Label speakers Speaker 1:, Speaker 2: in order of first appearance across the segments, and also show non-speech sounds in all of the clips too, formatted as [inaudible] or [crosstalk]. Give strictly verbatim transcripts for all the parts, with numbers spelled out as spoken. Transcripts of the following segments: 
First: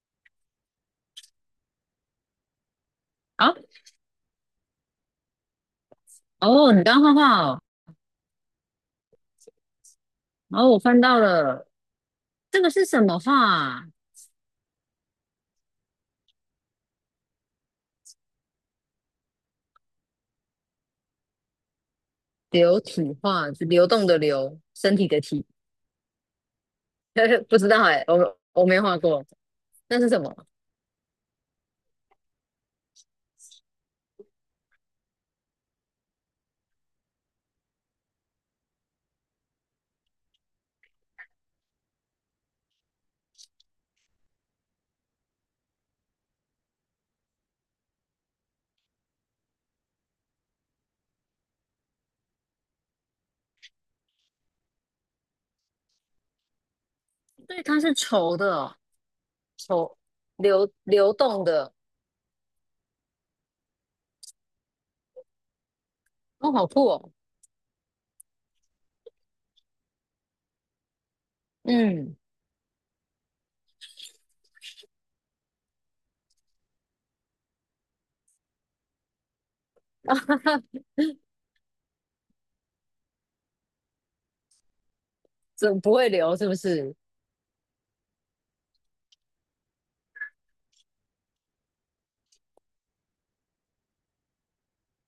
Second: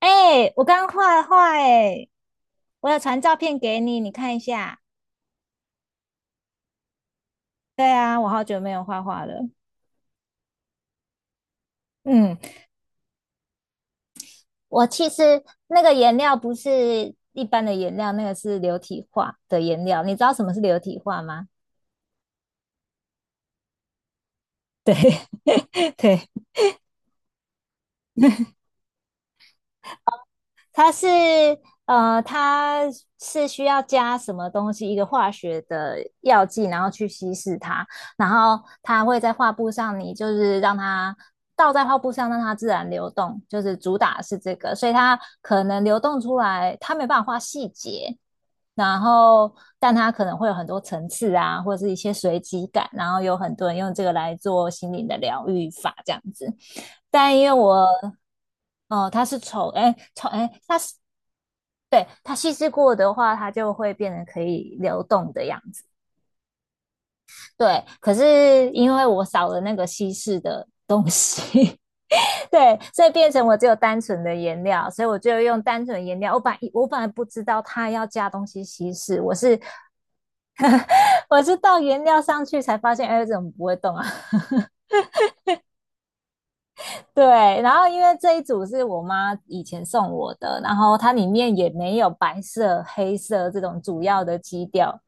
Speaker 1: 哎，我刚画画哎，我有传照
Speaker 2: 啊，
Speaker 1: 片给你，你看一下。
Speaker 2: 哦，你刚画画哦，
Speaker 1: 对啊，我好久没有画画了。
Speaker 2: 然后我翻到了，
Speaker 1: 嗯，
Speaker 2: 这个是什么画啊
Speaker 1: 我其实那个颜料不是一般的颜料，那个是流体画的颜料。你知道什么是流体画吗？
Speaker 2: 流体画，是流动的流，
Speaker 1: 对
Speaker 2: 身体的体，
Speaker 1: [laughs] 对，
Speaker 2: [laughs] 不知道哎，我我没画过，那是什么？
Speaker 1: 它是呃，它是需要加什么东西，一个化学的药剂，然后去稀释它，然后它会在画布上，你就是让它倒在画布上，让它自然流动，就是主打是这个，所以它可能流动出来，它没办法画细节，然后但它可能会有很多层次啊，或者是一些随机感，然后有很多人用这个来做心灵的疗愈法这样子，但因为
Speaker 2: 对，它
Speaker 1: 我
Speaker 2: 是稠的哦，
Speaker 1: 哦，它是丑，哎，
Speaker 2: 稠
Speaker 1: 丑，哎，
Speaker 2: 流
Speaker 1: 它是。
Speaker 2: 流动的，
Speaker 1: 对，它稀释过的话，它就会变成可以流动的样子。
Speaker 2: 哦，好酷哦，
Speaker 1: 对，可是因为我少了那个稀释的东西
Speaker 2: 嗯，
Speaker 1: [laughs]，对，所以变成我只有单纯的颜料，所以我就用单纯的颜料。我本来我本来不知道它要加东西稀释，我是 [laughs]
Speaker 2: [laughs] 哈
Speaker 1: 我是倒颜料上去才发现，哎，怎么不会动啊？
Speaker 2: 怎么不会流是不是？
Speaker 1: 对，然后因为这一组是我妈以前送我的，然后它里面也没有白色、黑色这种主要的基调，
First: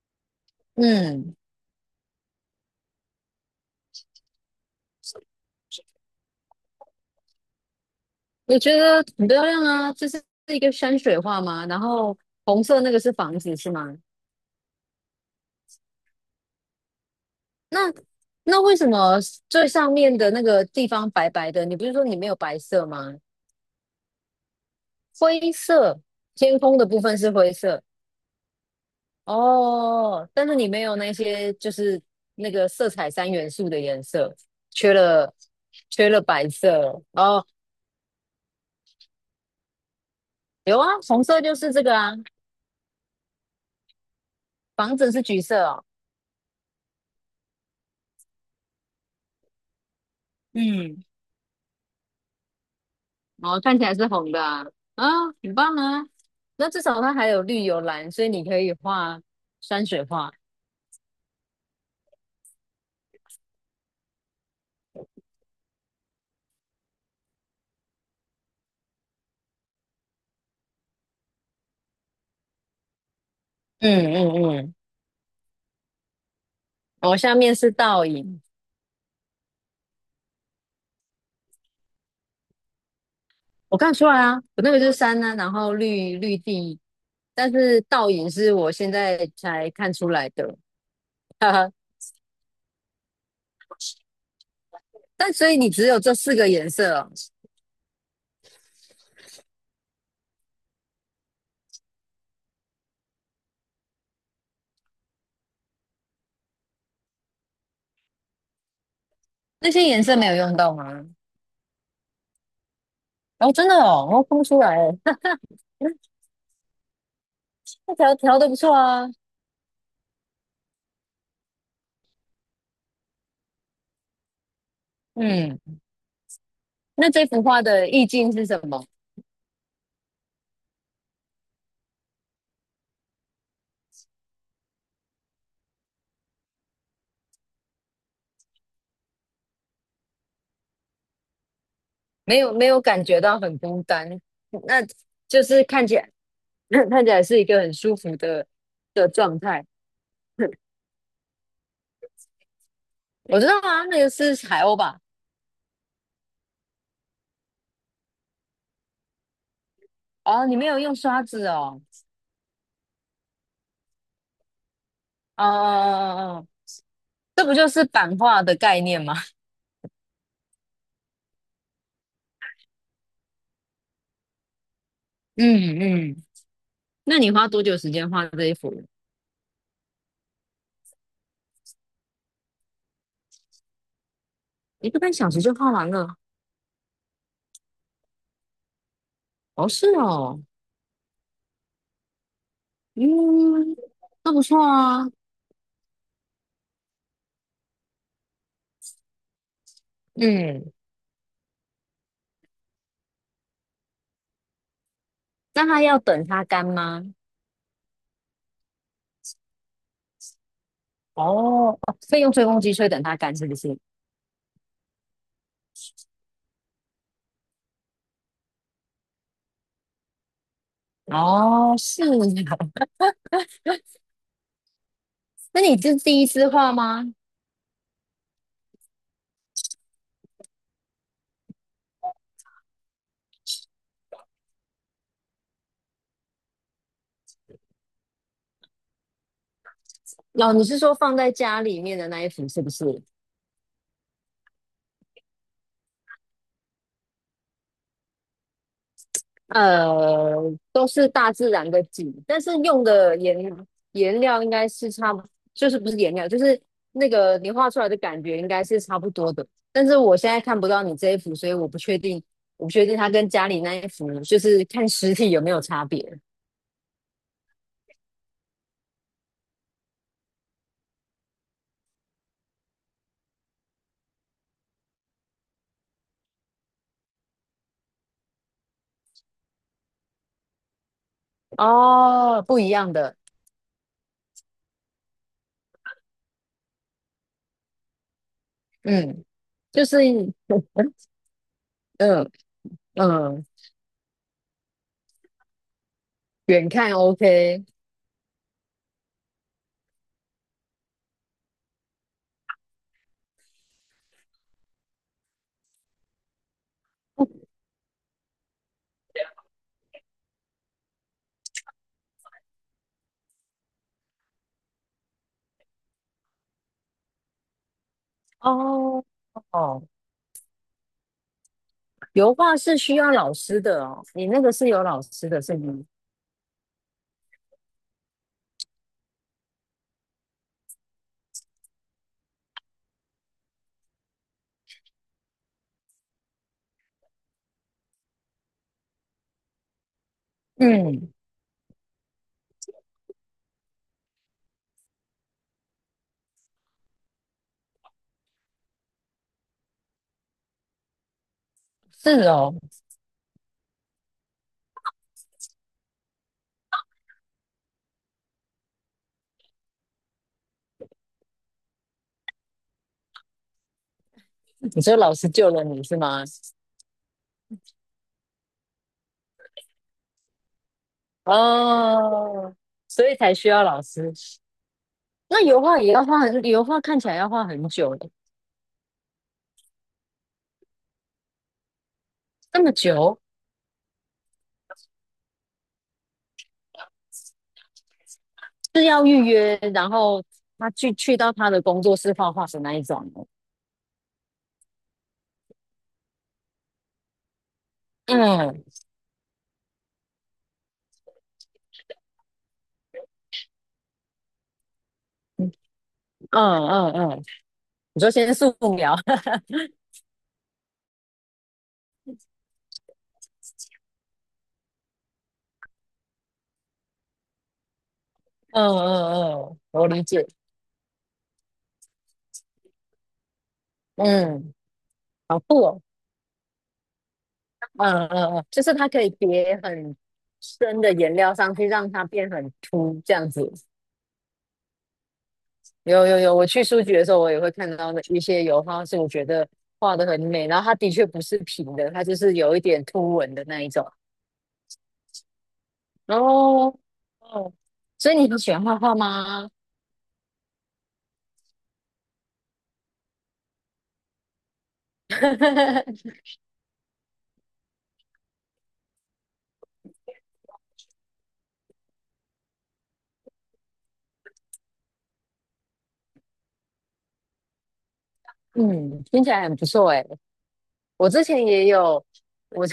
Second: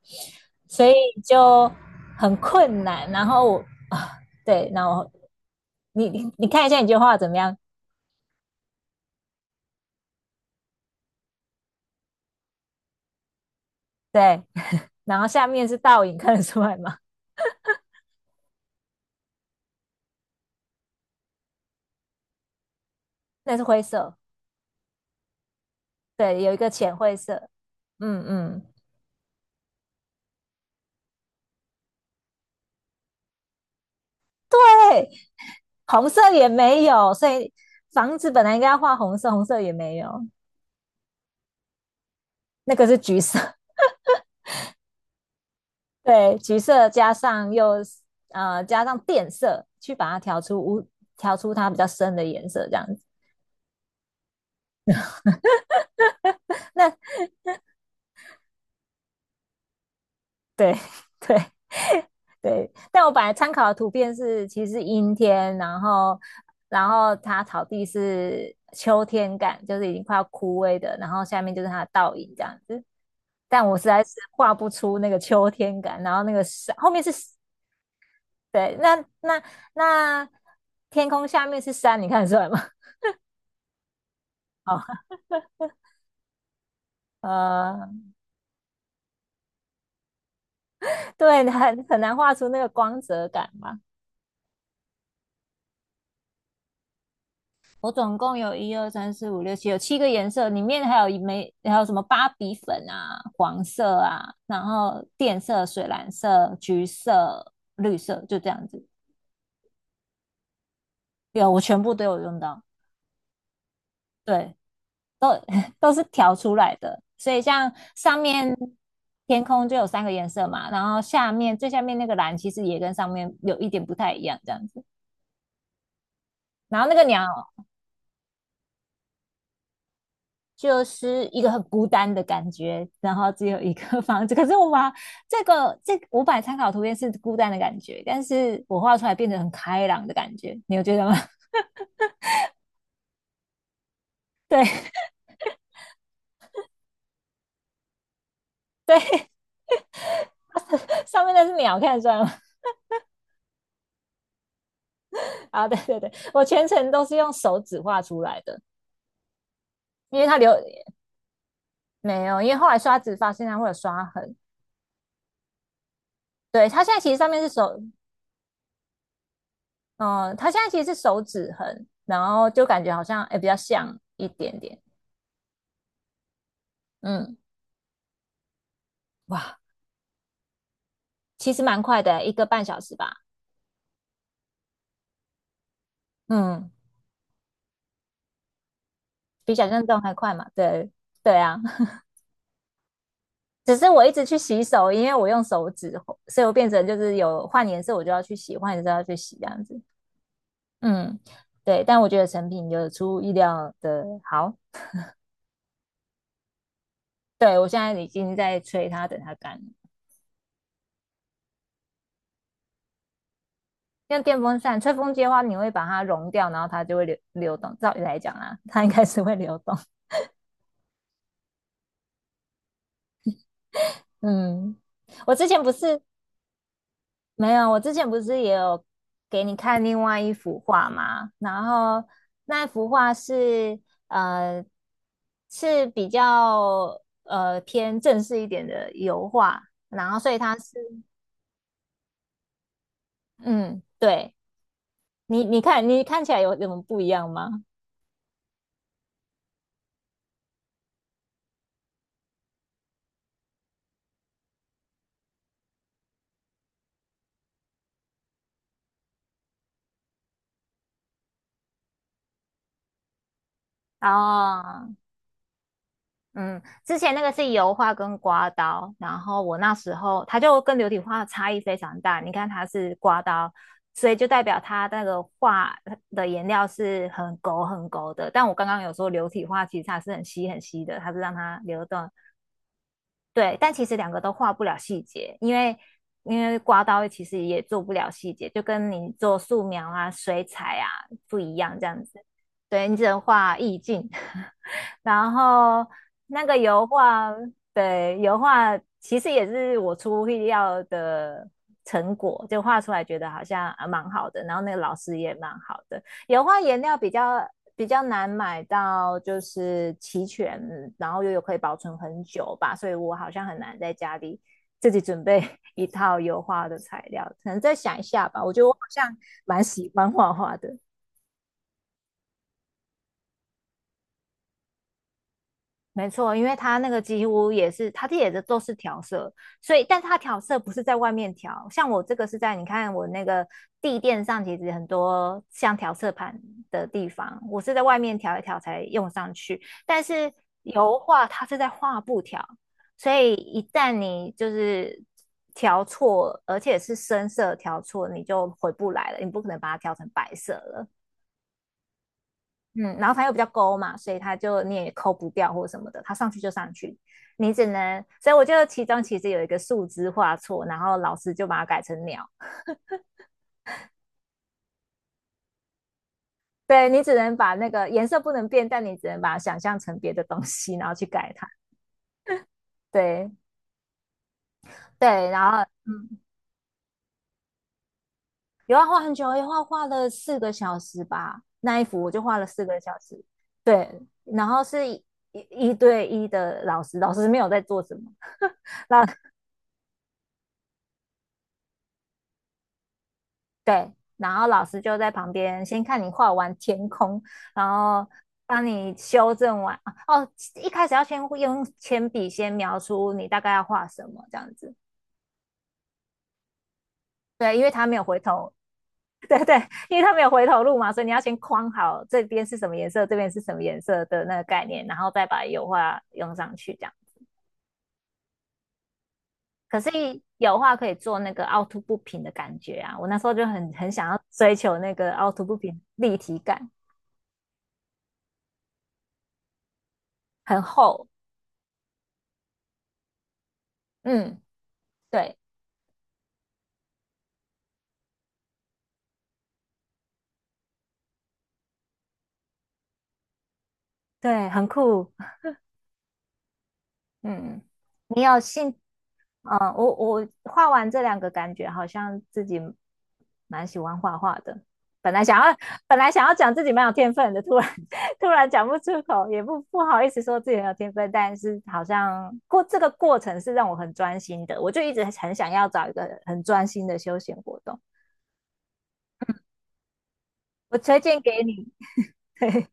Speaker 1: 所以
Speaker 2: 嗯，
Speaker 1: 就很困难。然后我啊，对，然后你你你看一下你这画怎么样？
Speaker 2: 我觉得很漂亮啊，这是一个山水画吗？然后红色那个是房子是吗？
Speaker 1: 对，然后下面是倒影，看得出来吗？
Speaker 2: 那那为什么最上面的那个地方白白的？你不是说你没有白色吗？
Speaker 1: 那是灰色，
Speaker 2: 灰色，
Speaker 1: 对，有一
Speaker 2: 天
Speaker 1: 个
Speaker 2: 空的
Speaker 1: 浅
Speaker 2: 部
Speaker 1: 灰
Speaker 2: 分是
Speaker 1: 色，
Speaker 2: 灰色
Speaker 1: 嗯嗯，
Speaker 2: 哦，但是你没有那些就是那个色彩三元素的颜色，缺
Speaker 1: 对，
Speaker 2: 了
Speaker 1: 红
Speaker 2: 缺
Speaker 1: 色
Speaker 2: 了
Speaker 1: 也
Speaker 2: 白
Speaker 1: 没
Speaker 2: 色
Speaker 1: 有，所
Speaker 2: 哦。
Speaker 1: 以房子本来应该要画红色，红色也没有，
Speaker 2: 有啊，红色就是这个啊，
Speaker 1: 那个是橘色。
Speaker 2: 房子是橘色哦，
Speaker 1: 对，橘色加上又呃加上靛色，去把它调出无
Speaker 2: 嗯，
Speaker 1: 调出它比较深的颜色，这样子。
Speaker 2: 哦，看起来是红的啊，啊，很棒啊。那至
Speaker 1: 那
Speaker 2: 少它还有绿有蓝，所以你可以画山水画。
Speaker 1: 对 [laughs] 对对，但我本来参考的图片是其实阴天，然后然后它草地是秋天感，就是已经快要枯萎的，然后下面就是它的倒影这样子。但我实在是
Speaker 2: 嗯
Speaker 1: 画
Speaker 2: 嗯
Speaker 1: 不
Speaker 2: 嗯。
Speaker 1: 出那个秋天感，然后那个山后面是
Speaker 2: 我下面是倒影，
Speaker 1: 对，那那那天空下面是山，你看得出来吗？
Speaker 2: 我看得出来啊，我那
Speaker 1: [laughs]
Speaker 2: 个就是
Speaker 1: 好，
Speaker 2: 山呢、然后绿绿地，但是
Speaker 1: 呃，
Speaker 2: 倒影是我现在才看出来的，[laughs]
Speaker 1: 对，
Speaker 2: 哈哈。
Speaker 1: 很很难画出那个光泽感嘛。
Speaker 2: 但所以你只有这四个颜色哦，
Speaker 1: 我总共有一二三四五六七，有七个颜色，里面还有一枚，还有什么芭比粉啊、黄色啊，然后电色、水蓝色、橘色、绿色，就这样子。
Speaker 2: 那些颜色没有用到吗？
Speaker 1: 有，我全部都有用到，
Speaker 2: 哦，真的哦，我看不
Speaker 1: 对，
Speaker 2: 出来耶，
Speaker 1: 都
Speaker 2: [laughs]
Speaker 1: 是调出来的。所以像
Speaker 2: 那条
Speaker 1: 上
Speaker 2: 调的
Speaker 1: 面
Speaker 2: 不错啊。
Speaker 1: 天空就有三个颜色嘛，然后下面最下面那个蓝其实也跟上面有一点不太一样，这样子。
Speaker 2: 嗯，
Speaker 1: 然后那个
Speaker 2: 那
Speaker 1: 鸟
Speaker 2: 这幅画的意境是什么？
Speaker 1: 就是一个很孤单的感觉，然后只有一个 [laughs] 房子。可是我把这个这五百参考图片是孤单的感觉，但是我画出来变得很开朗的感觉，你有觉得吗？
Speaker 2: 没有没有感觉到很孤单，
Speaker 1: [laughs] 对，
Speaker 2: 那就是看起来 [laughs] [clears throat] 看起来是一个很舒服的的状态。
Speaker 1: 上面那是鸟，看得出来吗？
Speaker 2: 我知道啊，那个是海鸥吧？
Speaker 1: [laughs] 啊，对对对，我全程都是用手指画出来的，因为它
Speaker 2: 哦，
Speaker 1: 留
Speaker 2: 你没有用刷子哦，
Speaker 1: 没有，因为后来刷子发现它会有刷痕。
Speaker 2: 哦哦哦哦，
Speaker 1: 对，它现在其实上面
Speaker 2: 这
Speaker 1: 是
Speaker 2: 不就
Speaker 1: 手，
Speaker 2: 是版画的概念吗？
Speaker 1: 嗯，它现在其实是手指痕，然后就感觉好像哎诶比较像一点点。
Speaker 2: 嗯嗯，那你
Speaker 1: 嗯，
Speaker 2: 花多久时间画这一幅？
Speaker 1: 哇，其实蛮快的，一个半小时吧。
Speaker 2: 一个半小时就画完了？
Speaker 1: 嗯。比想
Speaker 2: 哦，
Speaker 1: 象
Speaker 2: 是
Speaker 1: 中还快
Speaker 2: 哦，
Speaker 1: 嘛。对对啊，[laughs]
Speaker 2: 嗯，
Speaker 1: 只是我一直
Speaker 2: 那
Speaker 1: 去
Speaker 2: 不错
Speaker 1: 洗手，因
Speaker 2: 啊，
Speaker 1: 为我用手指，所以我变成就是有换颜色我就要去洗，换颜色要去洗这样子。
Speaker 2: 嗯，
Speaker 1: 嗯，对，但我觉得成品有出乎意料的好。
Speaker 2: 那它要等它干吗？
Speaker 1: 对我现在已经在吹它，等它干了。
Speaker 2: 哦，哦所以用吹风机吹等它干是不是？
Speaker 1: 像电风扇吹风机的话，你会把它融掉，然后它就会流流动。照理来讲啊，它应该是会流动。
Speaker 2: 哦，是啊，
Speaker 1: 嗯，我之
Speaker 2: [laughs] 那
Speaker 1: 前不
Speaker 2: 你是
Speaker 1: 是
Speaker 2: 第一次画吗？
Speaker 1: 没有，我之前不是也有给你看另外一幅画吗？然后那幅画是呃是比较呃偏正式一点的油画，然后所以
Speaker 2: 哦，
Speaker 1: 它
Speaker 2: 你
Speaker 1: 是
Speaker 2: 是说放在家里面的那一幅是不是？
Speaker 1: 嗯，对你你看你看起来有什么不一样吗？
Speaker 2: 呃，都是大自然的景，但是用的颜颜料应该是差不，就是不是颜料，就是那个你画出来的感觉应该是差不多的。但是我现在看不到你这一幅，所以我不确定，我不确定它跟家里那一幅，就是看
Speaker 1: 哦，
Speaker 2: 实体有没有差别。
Speaker 1: 嗯，之前那个是油画跟刮刀，然后我那时候它就跟流体画差异非常大。你看它是刮刀，所以就代表它那个画的颜料是很勾很勾的。但我刚刚有说流体画其实它是很稀很稀的，它是让它流动
Speaker 2: 哦，不一样的，
Speaker 1: 对，但其实两个都画不了细节，因为因为刮刀其实也做不了细节，就跟你
Speaker 2: 嗯，
Speaker 1: 做素
Speaker 2: 就
Speaker 1: 描
Speaker 2: 是
Speaker 1: 啊、水彩啊
Speaker 2: [laughs]
Speaker 1: 不一样这样子。
Speaker 2: 嗯
Speaker 1: 对，你只能
Speaker 2: 嗯，
Speaker 1: 画意境，[laughs] 然后那个
Speaker 2: 远
Speaker 1: 油
Speaker 2: 看
Speaker 1: 画，
Speaker 2: OK。
Speaker 1: 对，油画其实也是我出乎意料的成果，就画出来觉得好像啊蛮好的，然后那个老师也蛮好的。油画颜料比较比较难买到，就是齐全，然后又有可以保存很久吧，所以我好像很难在家里自己准备一套油画的材料，可能再想一下吧。我觉得我好
Speaker 2: 哦
Speaker 1: 像蛮
Speaker 2: 哦，
Speaker 1: 喜欢画画的，
Speaker 2: 油画是需要老师的哦，你那个是有老师的，是吗？
Speaker 1: 没错，因为它那个几乎也是，它这也是都是调色，所以，但是它调色不是在外面调，像我这个是在你看我那个地垫上，其实很多像调色盘的地方，我是在外面调一调才用上去，但是油
Speaker 2: 嗯
Speaker 1: 画它是在画布调，所以一旦你就是调错，而且是深色调错，你就回不来了，你不可能把它调成白色了。
Speaker 2: 是哦，
Speaker 1: 嗯，然后它又比较勾嘛，所以它就你也抠不掉或什么的，它上去就上去，你只能，所以我觉得其中其实有一个树枝画错，然后老师就把它改成鸟。
Speaker 2: 你说老师救了你是吗？
Speaker 1: 对你只能把那个颜色不能变，但你只能把它想象成别的东西，然后去改它。
Speaker 2: 哦，所以
Speaker 1: 对
Speaker 2: 才需要老师。
Speaker 1: 对，
Speaker 2: 那
Speaker 1: 然后
Speaker 2: 油画也要
Speaker 1: 嗯，
Speaker 2: 画很，油画看起来要画很久的，
Speaker 1: 有啊，画很久，画画了四个小时吧，那一幅我就画了
Speaker 2: 这
Speaker 1: 四
Speaker 2: 么
Speaker 1: 个小
Speaker 2: 久
Speaker 1: 时。对，然后是一一一对一的老师，老师没有在做什么，
Speaker 2: 是要预约，然后他去去到他的工作室画画的那一种吗。
Speaker 1: 对，然后老师就在旁边先看你画完天空，然后帮
Speaker 2: 嗯
Speaker 1: 你修正完。哦，一开始要先用铅笔先描出你大概要画什么这样子。
Speaker 2: 嗯嗯嗯，
Speaker 1: 对，因为他没
Speaker 2: 你
Speaker 1: 有
Speaker 2: 说
Speaker 1: 回
Speaker 2: 先
Speaker 1: 头，
Speaker 2: 素描，[laughs]
Speaker 1: 因为他没有回头路嘛，所以你要先框好这边是什么颜色，这边是什么颜色的那个概念，然后再把油画用上去这样。
Speaker 2: 嗯嗯嗯，
Speaker 1: 可
Speaker 2: 我
Speaker 1: 是
Speaker 2: 理解，
Speaker 1: 油画可以做那个凹凸不平的感觉啊，我那时候就很很想要追
Speaker 2: 嗯，
Speaker 1: 求那个凹
Speaker 2: 好
Speaker 1: 凸不
Speaker 2: 酷
Speaker 1: 平
Speaker 2: 哦，
Speaker 1: 立体感，
Speaker 2: 嗯嗯嗯，就是它可以叠很
Speaker 1: 很
Speaker 2: 深的
Speaker 1: 厚。
Speaker 2: 颜料上去，让它变很凸这样子。
Speaker 1: 嗯，对。
Speaker 2: 有有有，我去书局的时候，我也会看到那一些油画，是我觉得画的很美，然后它的确不是平的，它就是有一点凸纹的那一种。
Speaker 1: 对，很酷。
Speaker 2: 哦哦，
Speaker 1: 嗯，
Speaker 2: 所以
Speaker 1: 你
Speaker 2: 你
Speaker 1: 有
Speaker 2: 很喜欢
Speaker 1: 兴，
Speaker 2: 画画吗？
Speaker 1: 嗯，我我画完这两个，感觉好像自己蛮喜欢画画的。本来想要，本来
Speaker 2: [laughs]
Speaker 1: 想要讲自己蛮有天分的，突然 [laughs] 突然讲不出口，也不不好意思说自己很有天分，但是好像过这个过程是让我很专心的，我就一直很想要找一个很专心的休闲活动。
Speaker 2: 嗯，听起来很不错哎。
Speaker 1: 我推
Speaker 2: 我
Speaker 1: 荐
Speaker 2: 之
Speaker 1: 给
Speaker 2: 前
Speaker 1: 你，
Speaker 2: 也有，我。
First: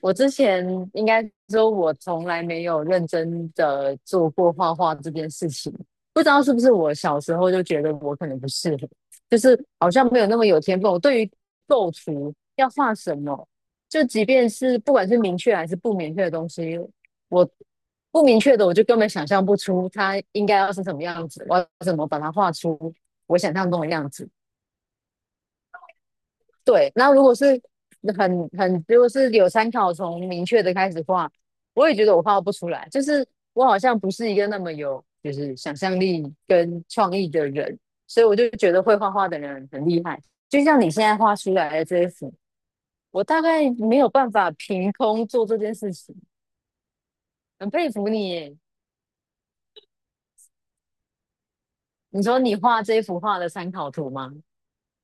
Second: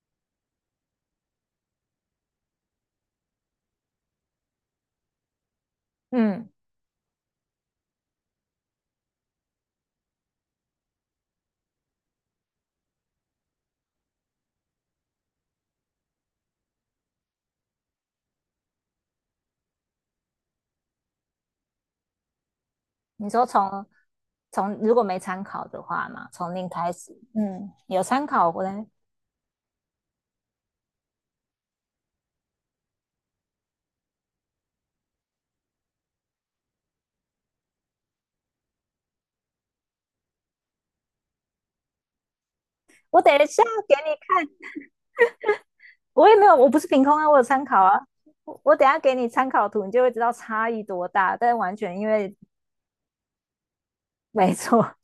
Speaker 2: 我之前应该说，我从来没有认真的做过画画这件事情。不知道
Speaker 1: 嗯，
Speaker 2: 是不是我小时候就觉得我可能不适合，就是好像没有那么有天分。我对于构图要画什么，就即便是不管是明确还是不明确的东西，我不明确的我就根本想象不出它应该要是什么样子，我要怎么把它画出
Speaker 1: 你
Speaker 2: 我
Speaker 1: 说
Speaker 2: 想象中
Speaker 1: 从
Speaker 2: 的样子。
Speaker 1: 从如果没参考的话嘛，从零
Speaker 2: 对，
Speaker 1: 开
Speaker 2: 那
Speaker 1: 始，
Speaker 2: 如果是
Speaker 1: 嗯，有参
Speaker 2: 很
Speaker 1: 考过
Speaker 2: 很，
Speaker 1: 的
Speaker 2: 如果是有参考从明确的开始画，我也觉得我画不出来，就是我好像不是一个那么有就是想象力跟创意的人，所以我就觉得会画画的人很厉害。就像你现在画出来的这一幅，
Speaker 1: 我
Speaker 2: 我
Speaker 1: 等
Speaker 2: 大
Speaker 1: 一下
Speaker 2: 概
Speaker 1: 给
Speaker 2: 没有
Speaker 1: 你
Speaker 2: 办
Speaker 1: 看，
Speaker 2: 法凭空做这件事情，
Speaker 1: 我也没有，我不是凭空啊，我有参
Speaker 2: 很
Speaker 1: 考
Speaker 2: 佩
Speaker 1: 啊。
Speaker 2: 服你耶
Speaker 1: 我我等一下给你参考图，你就会知道差异多大。但完全因
Speaker 2: 你
Speaker 1: 为
Speaker 2: 说你画这一幅画的参考图吗？
Speaker 1: 没错，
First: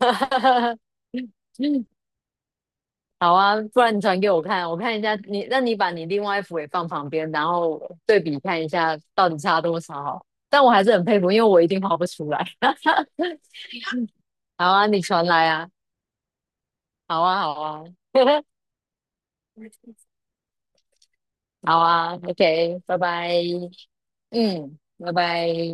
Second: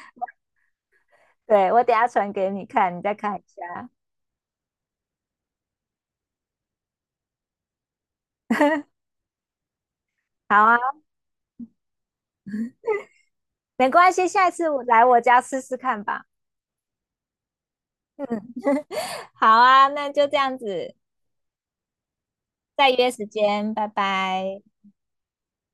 Speaker 2: [laughs]
Speaker 1: [laughs] 对，我
Speaker 2: 嗯
Speaker 1: 等一下传给你看，你再
Speaker 2: 好
Speaker 1: 看一
Speaker 2: 啊，不
Speaker 1: 下。
Speaker 2: 然你传给我看，我看一下你，那你把你另外一幅也放旁边，然后对比看一下到底差多少。
Speaker 1: 好
Speaker 2: 但我
Speaker 1: 啊，
Speaker 2: 还是很佩服，因为我一定画不出来。[laughs]
Speaker 1: 没关系，下一次
Speaker 2: 好
Speaker 1: 我
Speaker 2: 啊，你
Speaker 1: 来我
Speaker 2: 传
Speaker 1: 家
Speaker 2: 来
Speaker 1: 试
Speaker 2: 啊，
Speaker 1: 试看吧。
Speaker 2: 好啊，好啊，
Speaker 1: 嗯，
Speaker 2: [laughs]
Speaker 1: [laughs] 好啊，那就这样子，
Speaker 2: 好啊，OK，
Speaker 1: 再
Speaker 2: 拜
Speaker 1: 约时
Speaker 2: 拜，
Speaker 1: 间，拜拜。
Speaker 2: 嗯，拜拜。